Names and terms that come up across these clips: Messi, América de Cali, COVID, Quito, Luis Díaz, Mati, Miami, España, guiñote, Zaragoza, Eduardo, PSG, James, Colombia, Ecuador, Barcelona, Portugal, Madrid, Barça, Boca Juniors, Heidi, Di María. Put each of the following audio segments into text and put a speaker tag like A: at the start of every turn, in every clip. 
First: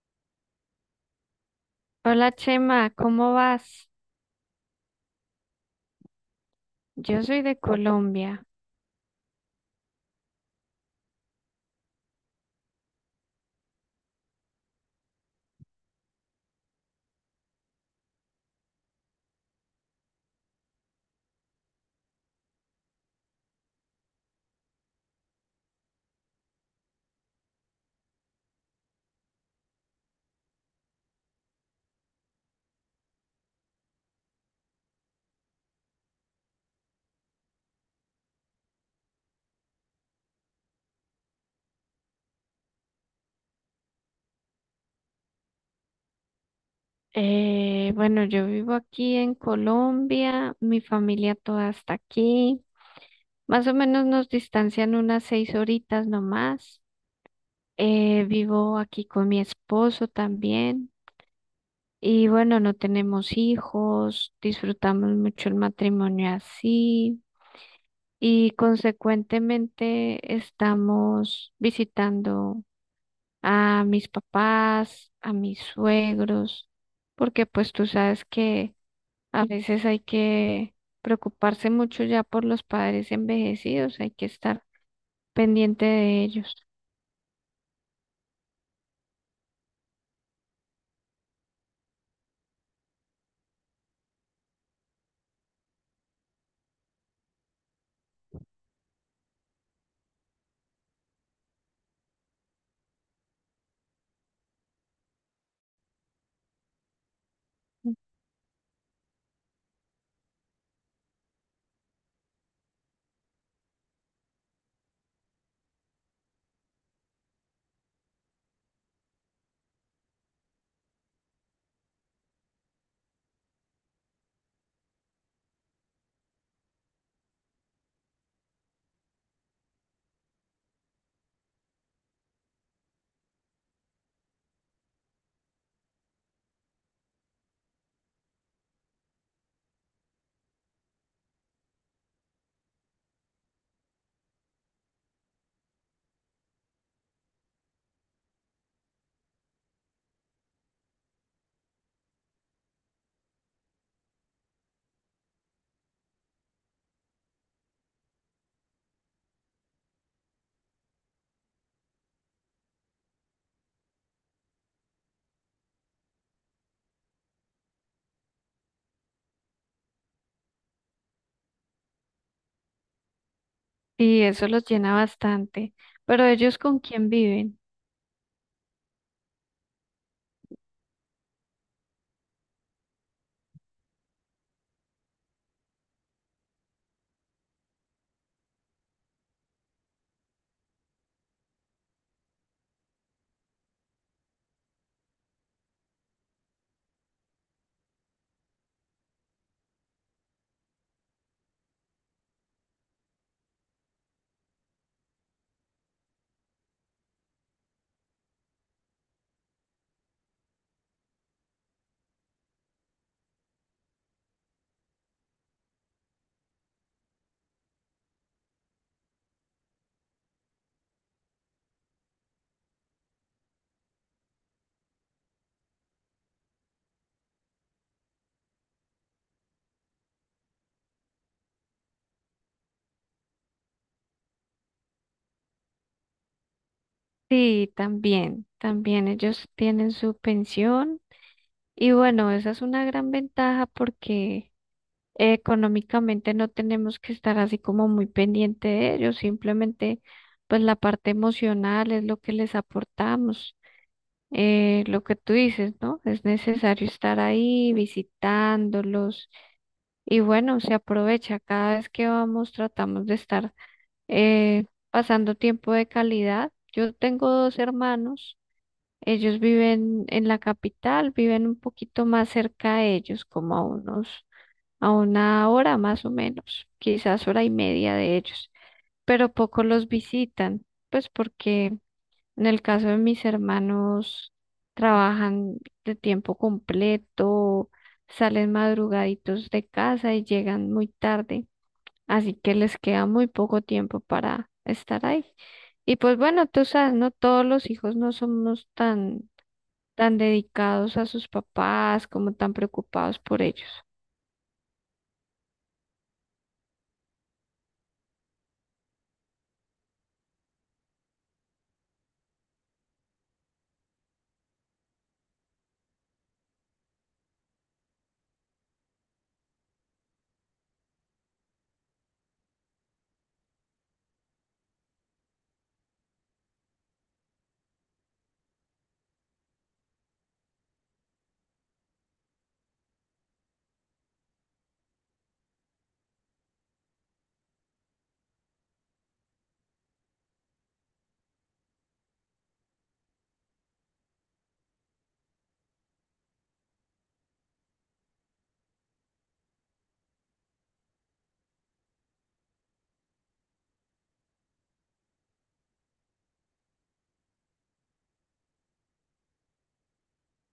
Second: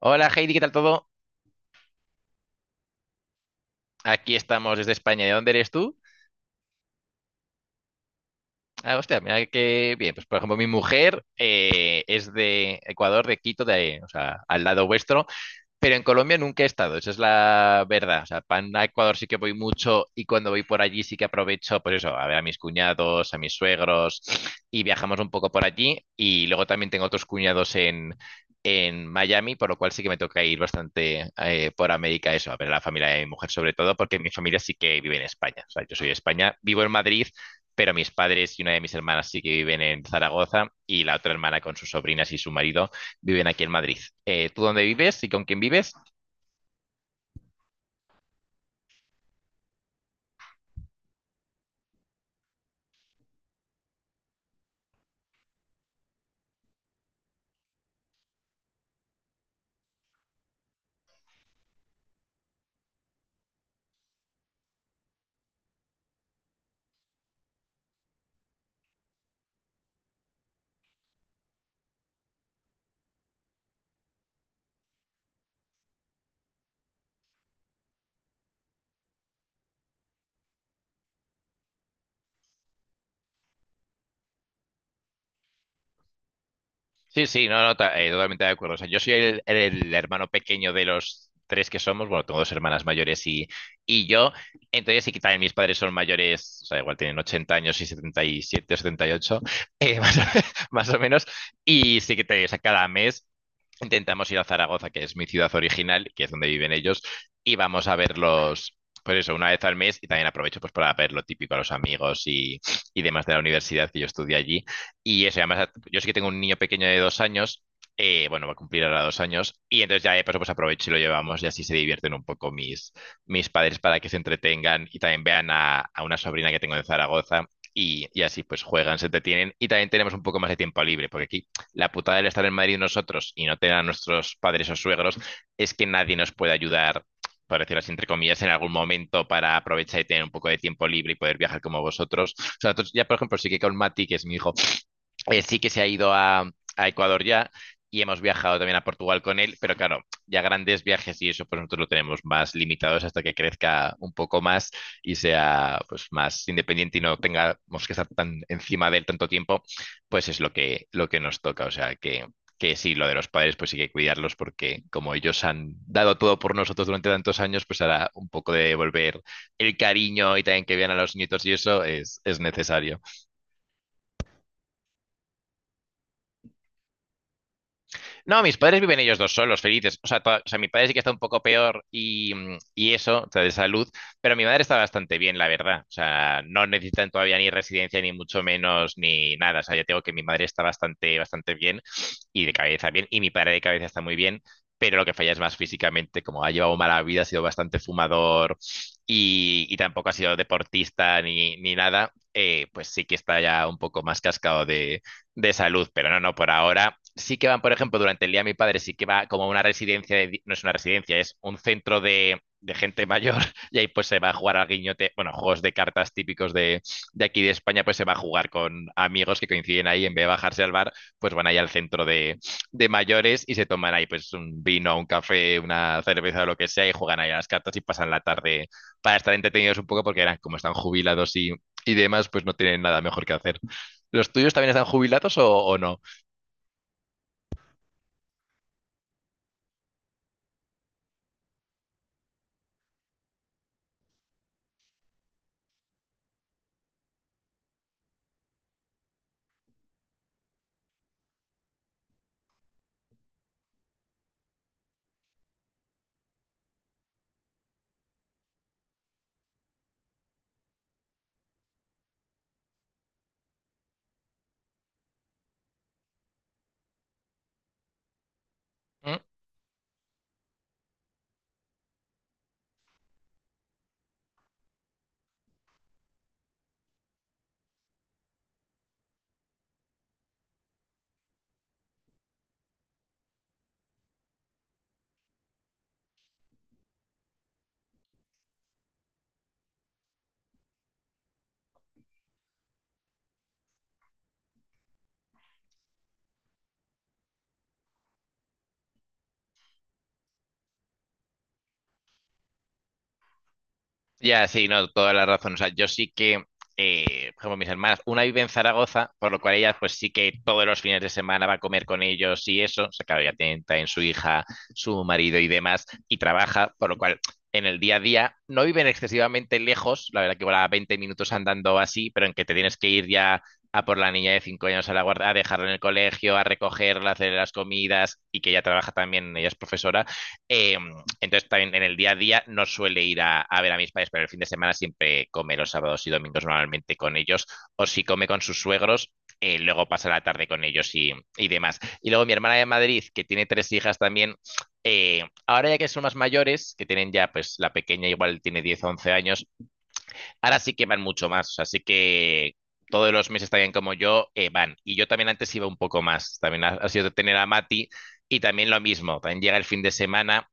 A: Hola Heidi, ¿qué tal todo?
B: Hola Chema, ¿cómo vas?
A: Aquí estamos desde España. ¿De dónde eres tú?
B: Yo soy de Colombia.
A: Ah, hostia, mira que bien. Pues por ejemplo, mi mujer es de Ecuador, de Quito, de, o sea, al lado vuestro. Pero en Colombia nunca he estado, esa es la verdad. O sea, para Ecuador sí que voy mucho y cuando voy por allí sí que aprovecho, pues eso, a ver a mis cuñados, a mis suegros y viajamos un poco por allí. Y luego también tengo otros cuñados en Miami, por lo cual sí que me toca ir bastante por América, eso, a ver a la familia de mi mujer sobre todo, porque mi familia sí que vive en España. O sea, yo soy de España, vivo en Madrid, pero mis padres y una de mis hermanas sí que viven en Zaragoza y la otra hermana con sus sobrinas y su marido viven aquí en Madrid. ¿Tú dónde vives y con quién vives?
B: Bueno, yo vivo aquí en Colombia, mi familia toda está aquí. Más o menos nos distancian unas 6 horitas nomás. Vivo aquí con mi esposo también. Y bueno, no tenemos hijos, disfrutamos mucho el matrimonio así. Y consecuentemente estamos visitando a mis papás, a mis suegros, porque pues tú sabes que a veces hay que preocuparse mucho ya por los padres envejecidos, hay que estar pendiente de ellos.
A: Sí, sí, no, no, totalmente de acuerdo. O sea, yo soy el hermano pequeño de los tres que somos. Bueno, tengo dos hermanas mayores y yo. Entonces, sí que también mis padres son mayores, o sea, igual tienen 80 años y 77 o 78, más, o, más o menos. Y sí que te, o sea, cada mes intentamos ir a Zaragoza, que es mi ciudad original, que es donde viven ellos, y vamos a verlos, pues eso, una vez al mes, y también aprovecho pues para ver lo típico a los amigos y demás de la universidad que yo estudié allí. Y eso, y además, yo sí que tengo un niño pequeño de 2 años, bueno, va a cumplir ahora 2 años, y entonces ya de paso pues aprovecho y lo llevamos y así se divierten un poco mis padres para que se entretengan y también vean a una sobrina que tengo de Zaragoza, y así pues juegan, se entretienen y también tenemos un poco más de tiempo libre, porque aquí la putada del estar en Madrid nosotros y no tener a nuestros padres o suegros es que nadie nos puede ayudar, por decirlo así, entre comillas, en algún momento para aprovechar y tener un poco de tiempo libre y poder viajar como vosotros. O sea, nosotros ya, por ejemplo, sí que con Mati, que es mi hijo, sí que se ha ido a Ecuador ya y hemos viajado también a Portugal con él, pero claro, ya grandes viajes y eso pues nosotros lo tenemos más limitados hasta que crezca un poco más y sea pues más independiente y no tengamos que estar tan encima de él tanto tiempo, pues es lo que nos toca, o sea que sí, lo de los padres pues sí que cuidarlos porque como ellos han dado todo por nosotros durante tantos años, pues ahora un poco de devolver el cariño y también que vean a los nietos y eso es necesario.
B: Y eso los llena bastante. Pero ¿ellos con quién viven?
A: No, mis padres viven ellos dos solos, felices. O sea, mi padre sí que está un poco peor y eso, o sea, de salud, pero mi madre está bastante bien, la verdad. O sea, no necesitan todavía ni residencia, ni mucho menos, ni nada. O sea, ya tengo que mi madre está bastante, bastante bien y de cabeza bien, y mi padre de cabeza está muy bien. Pero lo que falla es más físicamente, como ha llevado mala vida, ha sido bastante fumador y tampoco ha sido deportista ni nada, pues sí que está ya un poco más cascado de salud, pero no, no, por ahora sí que van, por ejemplo, durante el día mi padre sí que va como a una residencia, no es una residencia, es un centro de gente mayor y ahí pues se va a jugar al guiñote, bueno, juegos de cartas típicos de aquí de España, pues se va a jugar con amigos que coinciden ahí, en vez de bajarse al bar, pues van ahí al centro de mayores y se toman ahí pues un vino, un café, una cerveza o lo que sea y juegan ahí a las cartas y pasan la tarde para estar entretenidos un poco porque eran como están jubilados y demás, pues no tienen nada mejor que hacer. ¿Los tuyos también están jubilados o no?
B: Sí, también ellos tienen su pensión. Y bueno, esa es una gran ventaja porque económicamente no tenemos que estar así como muy pendiente de ellos, simplemente pues la parte emocional es lo que les aportamos, lo que tú dices, ¿no? Es necesario estar ahí visitándolos y bueno, se aprovecha, cada vez que vamos tratamos de estar pasando tiempo de calidad. Yo tengo dos hermanos.
A: ¿Mm?
B: Ellos viven en la capital, viven un poquito más cerca de ellos, como a unos, a una hora más o menos, quizás hora y media de ellos, pero poco los visitan, pues porque en el caso de mis hermanos trabajan de tiempo completo, salen madrugaditos de casa y llegan muy tarde, así que les queda muy poco tiempo para estar ahí. Y pues bueno, tú sabes, no todos los hijos no somos tan dedicados a sus papás, como tan preocupados por ellos.
A: Ya, sí, no, toda la razón. O sea, yo sí que, eh, por ejemplo, mis hermanas, una vive en Zaragoza, por lo cual ellas, pues sí que todos los fines de semana va a comer con ellos y eso. O sea, claro, ya tienen también su hija, su marido y demás, y trabaja, por lo cual en el día a día no viven excesivamente lejos, la verdad que igual a 20 minutos andando así, pero en que te tienes que ir ya a por la niña de 5 años a la guarda, a dejarla en el colegio, a recogerla, a hacer las comidas y que ella trabaja también, ella es profesora, eh, entonces también en el día a día no suele ir ver a mis padres, pero el fin de semana siempre come los sábados y domingos normalmente con ellos, o si come con sus suegros, luego pasa la tarde con ellos y demás. Y luego mi hermana de Madrid, que tiene tres hijas también, ahora ya que son más mayores, que tienen ya, pues la pequeña igual tiene 10 o 11 años, ahora sí que van mucho más, así que todos los meses también como yo van. Y yo también antes iba un poco más, también ha sido tener a Mati. Y también lo mismo, también llega el fin de semana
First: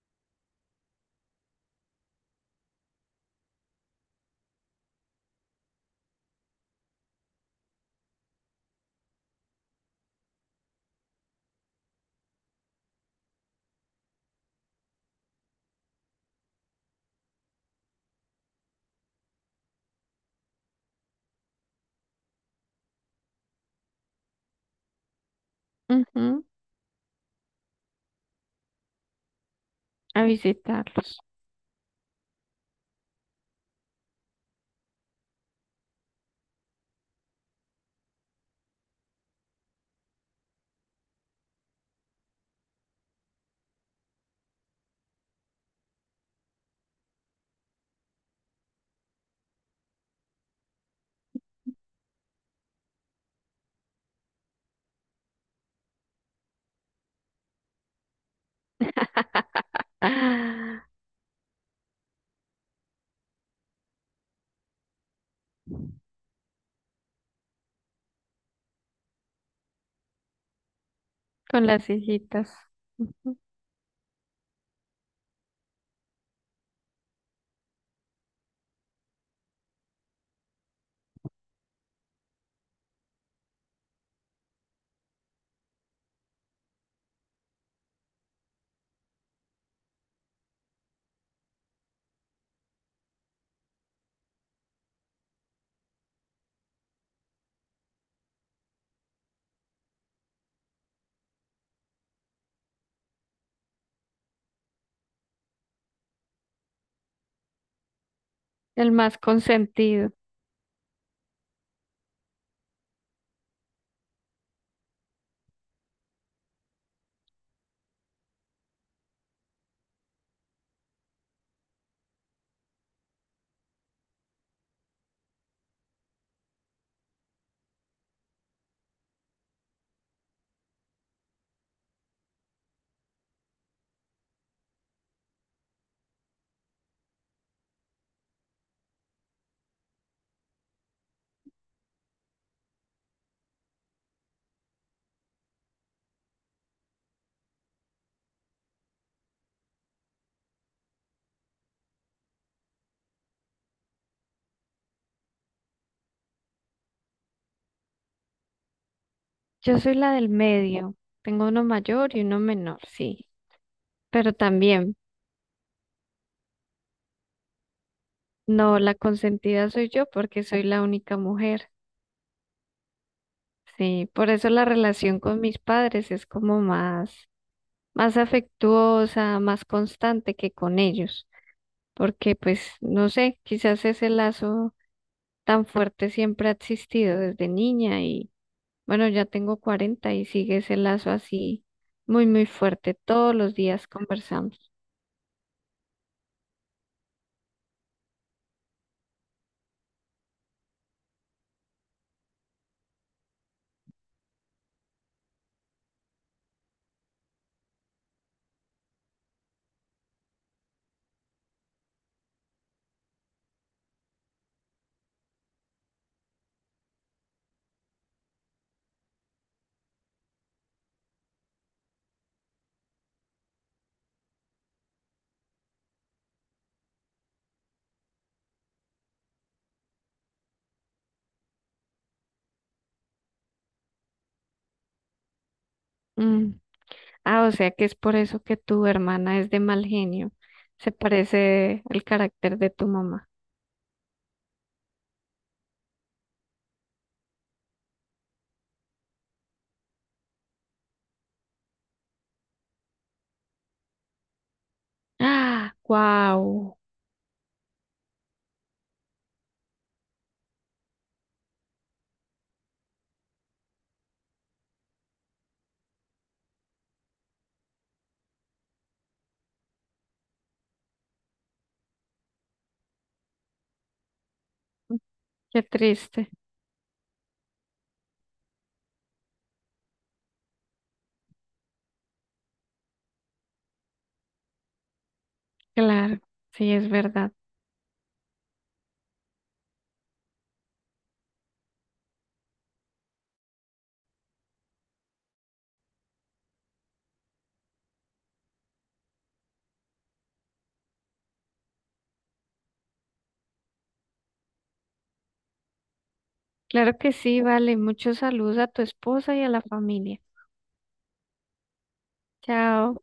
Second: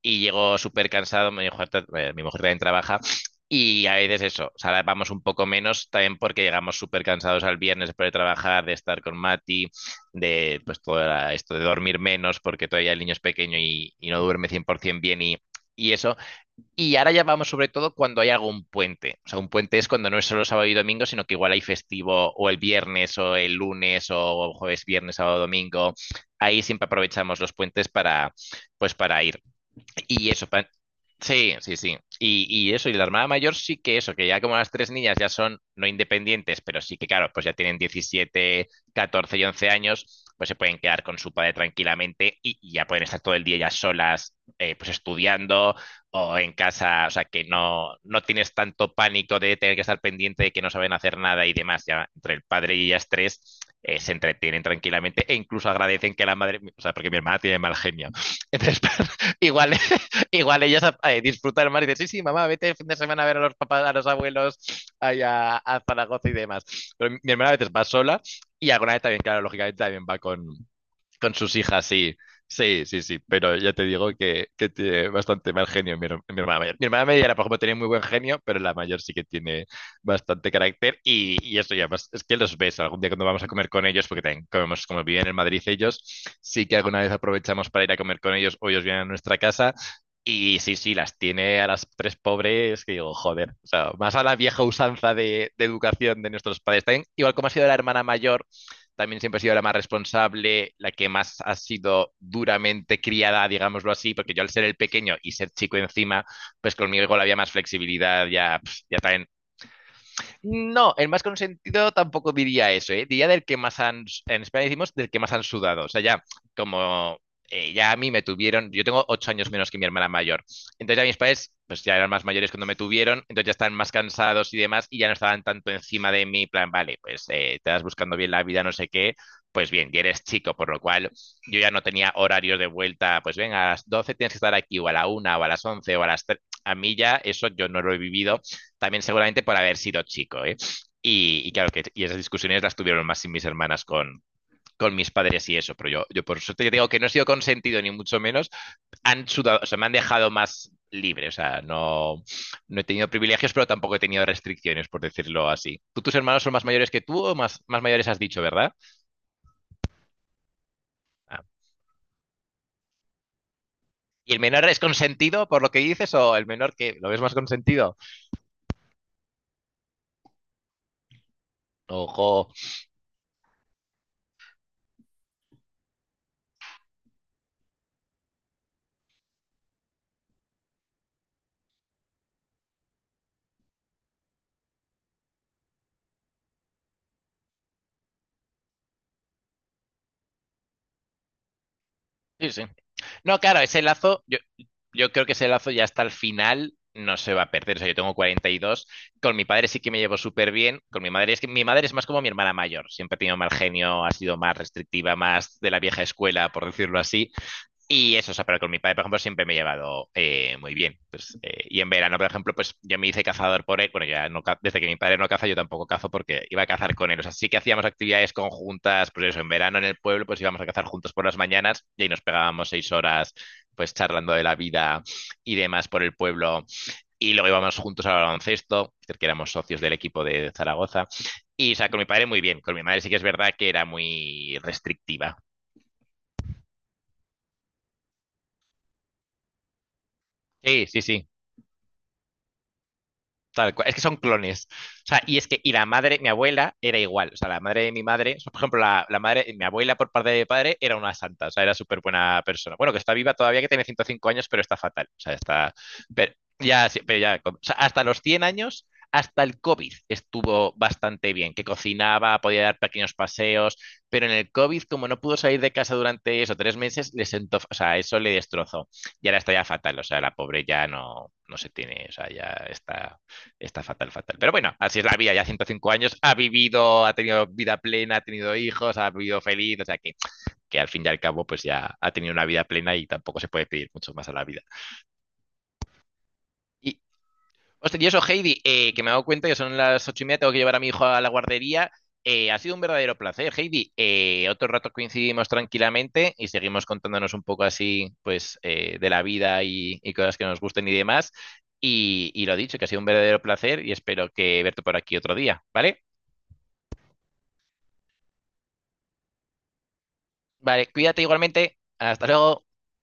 A: y llego súper cansado, mi mujer, mi mujer también trabaja y a veces eso, o sea, ahora vamos un poco menos también porque llegamos súper cansados al viernes después de trabajar, de estar con Mati, de pues todo era esto de dormir menos porque todavía el niño es pequeño y no duerme 100% bien y eso. Y ahora ya vamos sobre todo cuando hay algún puente, o sea, un puente es cuando no es solo sábado y domingo, sino que igual hay festivo o el viernes o el lunes o jueves, viernes, sábado, domingo.
B: Ujú,
A: Ahí siempre aprovechamos los puentes para, pues para ir.
B: a
A: Y eso,
B: visitarlos.
A: sí, sí, sí. Y eso, y la hermana mayor sí que eso, que ya como las tres niñas ya son no independientes, pero sí que, claro, pues ya tienen 17 14 y 11 años, pues se pueden quedar con su padre tranquilamente y ya pueden estar todo el día ya solas, pues estudiando o en casa, o sea, que no, no tienes tanto pánico de tener que estar pendiente de que no saben hacer nada y demás, ya entre el padre y ellas tres. Se entretienen tranquilamente e incluso agradecen que la madre, o sea, porque mi hermana tiene mal genio. Entonces, igual igual ellas
B: Ah,
A: disfrutan disfrutar más y dicen, sí, sí, mamá, vete el fin de semana a ver a los papás, a los abuelos, allá a Zaragoza y demás. Pero mi hermana a veces va sola y alguna vez también, claro, lógicamente también va con sus
B: con
A: hijas,
B: las
A: sí.
B: hijitas,
A: Sí, sí, sí.
B: ujú.
A: Pero ya te digo que tiene bastante mal genio mi hermana mayor. Mi hermana mayor, por ejemplo, tenía muy buen genio, pero la mayor sí que tiene bastante carácter. Y eso ya, pues, es que los ves algún día cuando vamos a comer con ellos, porque también comemos, como viven en Madrid ellos, sí que alguna vez aprovechamos para ir a comer con ellos o ellos vienen a nuestra casa. Y sí, sí, las tiene a las tres pobres que digo, joder, o sea, más a la vieja usanza de educación de nuestros padres. También, igual como ha sido la hermana mayor también siempre ha sido la más responsable, la que más ha sido duramente criada, digámoslo así, porque yo al ser el pequeño y ser chico encima, pues conmigo igual había más flexibilidad, ya,
B: El
A: ya
B: más
A: también
B: consentido.
A: no, el más consentido tampoco diría eso, ¿eh? Diría del que más han, en España decimos del que más han sudado. O sea, ya como ya a mí me tuvieron, yo tengo 8 años menos que mi hermana mayor. Entonces ya mis padres, pues ya eran más mayores cuando me tuvieron, entonces ya estaban más cansados y demás y ya no estaban tanto encima de mí, plan, vale, pues te estás buscando bien la vida, no sé qué. Pues bien, y eres chico, por lo cual yo ya no tenía horarios de vuelta, pues ven a las 12 tienes que estar aquí, o a la una o a las 11 o a las 3. A mí ya eso yo no lo he vivido también seguramente por haber sido chico, ¿eh? Y claro, que, y esas discusiones las tuvieron más sin mis hermanas con mis padres y eso, pero yo por suerte digo que no he sido consentido ni mucho menos, han sudado, o sea, me han dejado más libre, o sea, no, no he tenido privilegios, pero tampoco he tenido restricciones, por decirlo así. ¿Tú tus hermanos son más mayores que tú o más, más mayores has dicho, verdad?
B: Yo soy la del medio,
A: Ah.
B: tengo uno mayor y uno menor, sí,
A: ¿Y
B: pero
A: el menor es
B: también,
A: consentido por lo que dices o el menor que lo ves más consentido?
B: no, la consentida soy yo porque soy la única mujer.
A: Ojo.
B: Sí, por eso la relación con mis padres es como más, más afectuosa, más constante que con ellos, porque pues no sé, quizás ese lazo tan fuerte siempre ha existido desde niña y bueno, ya tengo 40 y sigue ese lazo así muy, muy
A: Sí, sí.
B: fuerte. Todos
A: No,
B: los
A: claro, ese
B: días
A: lazo, yo,
B: conversamos.
A: yo creo que ese lazo ya hasta el final no se va a perder. O sea, yo tengo 42. Con mi padre sí que me llevo súper bien. Con mi madre es que mi madre es más como mi hermana mayor. Siempre ha tenido mal genio, ha sido más restrictiva, más de la vieja escuela, por decirlo así. Y eso, o sea, pero con mi padre, por ejemplo, siempre me he llevado muy bien. Pues, y en verano, por ejemplo, pues yo me hice cazador por él. Bueno, ya no, desde que mi padre no caza, yo tampoco cazo porque iba a cazar con él. O sea, sí que hacíamos actividades conjuntas, pues eso, en verano en el pueblo, pues íbamos a cazar juntos por las mañanas y ahí nos pegábamos 6 horas, pues charlando de la vida y demás por el pueblo. Y luego íbamos juntos al baloncesto, porque éramos socios del equipo de Zaragoza. Y, o sea, con mi padre muy bien. Con mi madre sí que es verdad que era muy restrictiva.
B: Mm. Ah, o sea que es por eso que tu hermana es de mal genio.
A: Sí,
B: Se
A: sí, sí.
B: parece el carácter de tu mamá.
A: Tal cual. Es que son clones. O sea, y es que, y la madre, mi abuela era igual. O sea, la madre de mi madre, o sea, por ejemplo, la madre, mi abuela por parte de mi padre era una santa. O sea, era súper buena persona. Bueno, que está viva todavía, que tiene 105 años, pero está fatal. O sea,
B: Ah,
A: está. Pero
B: wow,
A: ya, sí, pero ya. O sea, hasta los 100 años. Hasta el COVID estuvo bastante bien, que cocinaba, podía dar pequeños paseos, pero en el COVID, como no pudo salir de casa durante eso, 3 meses, le sentó, o sea, eso le destrozó. Y ahora está ya fatal, o sea, la pobre ya no, no se tiene, o sea, ya está. Está fatal, fatal. Pero bueno, así es la vida, ya
B: qué
A: 105 años,
B: triste.
A: ha vivido, ha tenido vida plena, ha tenido hijos, ha vivido feliz, o sea que al fin y al cabo pues ya ha tenido una vida plena y tampoco se puede pedir mucho más a la vida.
B: Claro, sí, es
A: Y,
B: verdad.
A: hostia, y eso, Heidi, que me he dado cuenta que son las 8:30, tengo que llevar a mi hijo a la guardería. Ha sido un verdadero placer, Heidi. Otro rato coincidimos tranquilamente y seguimos contándonos un poco así, pues, de la vida y, cosas que nos gusten y demás. Y lo dicho, que ha sido un verdadero placer y espero que verte por aquí otro día, ¿vale?
B: Claro que sí, vale. Muchos saludos a tu esposa y a la familia.
A: Vale, cuídate igualmente. Hasta luego.
B: Chao.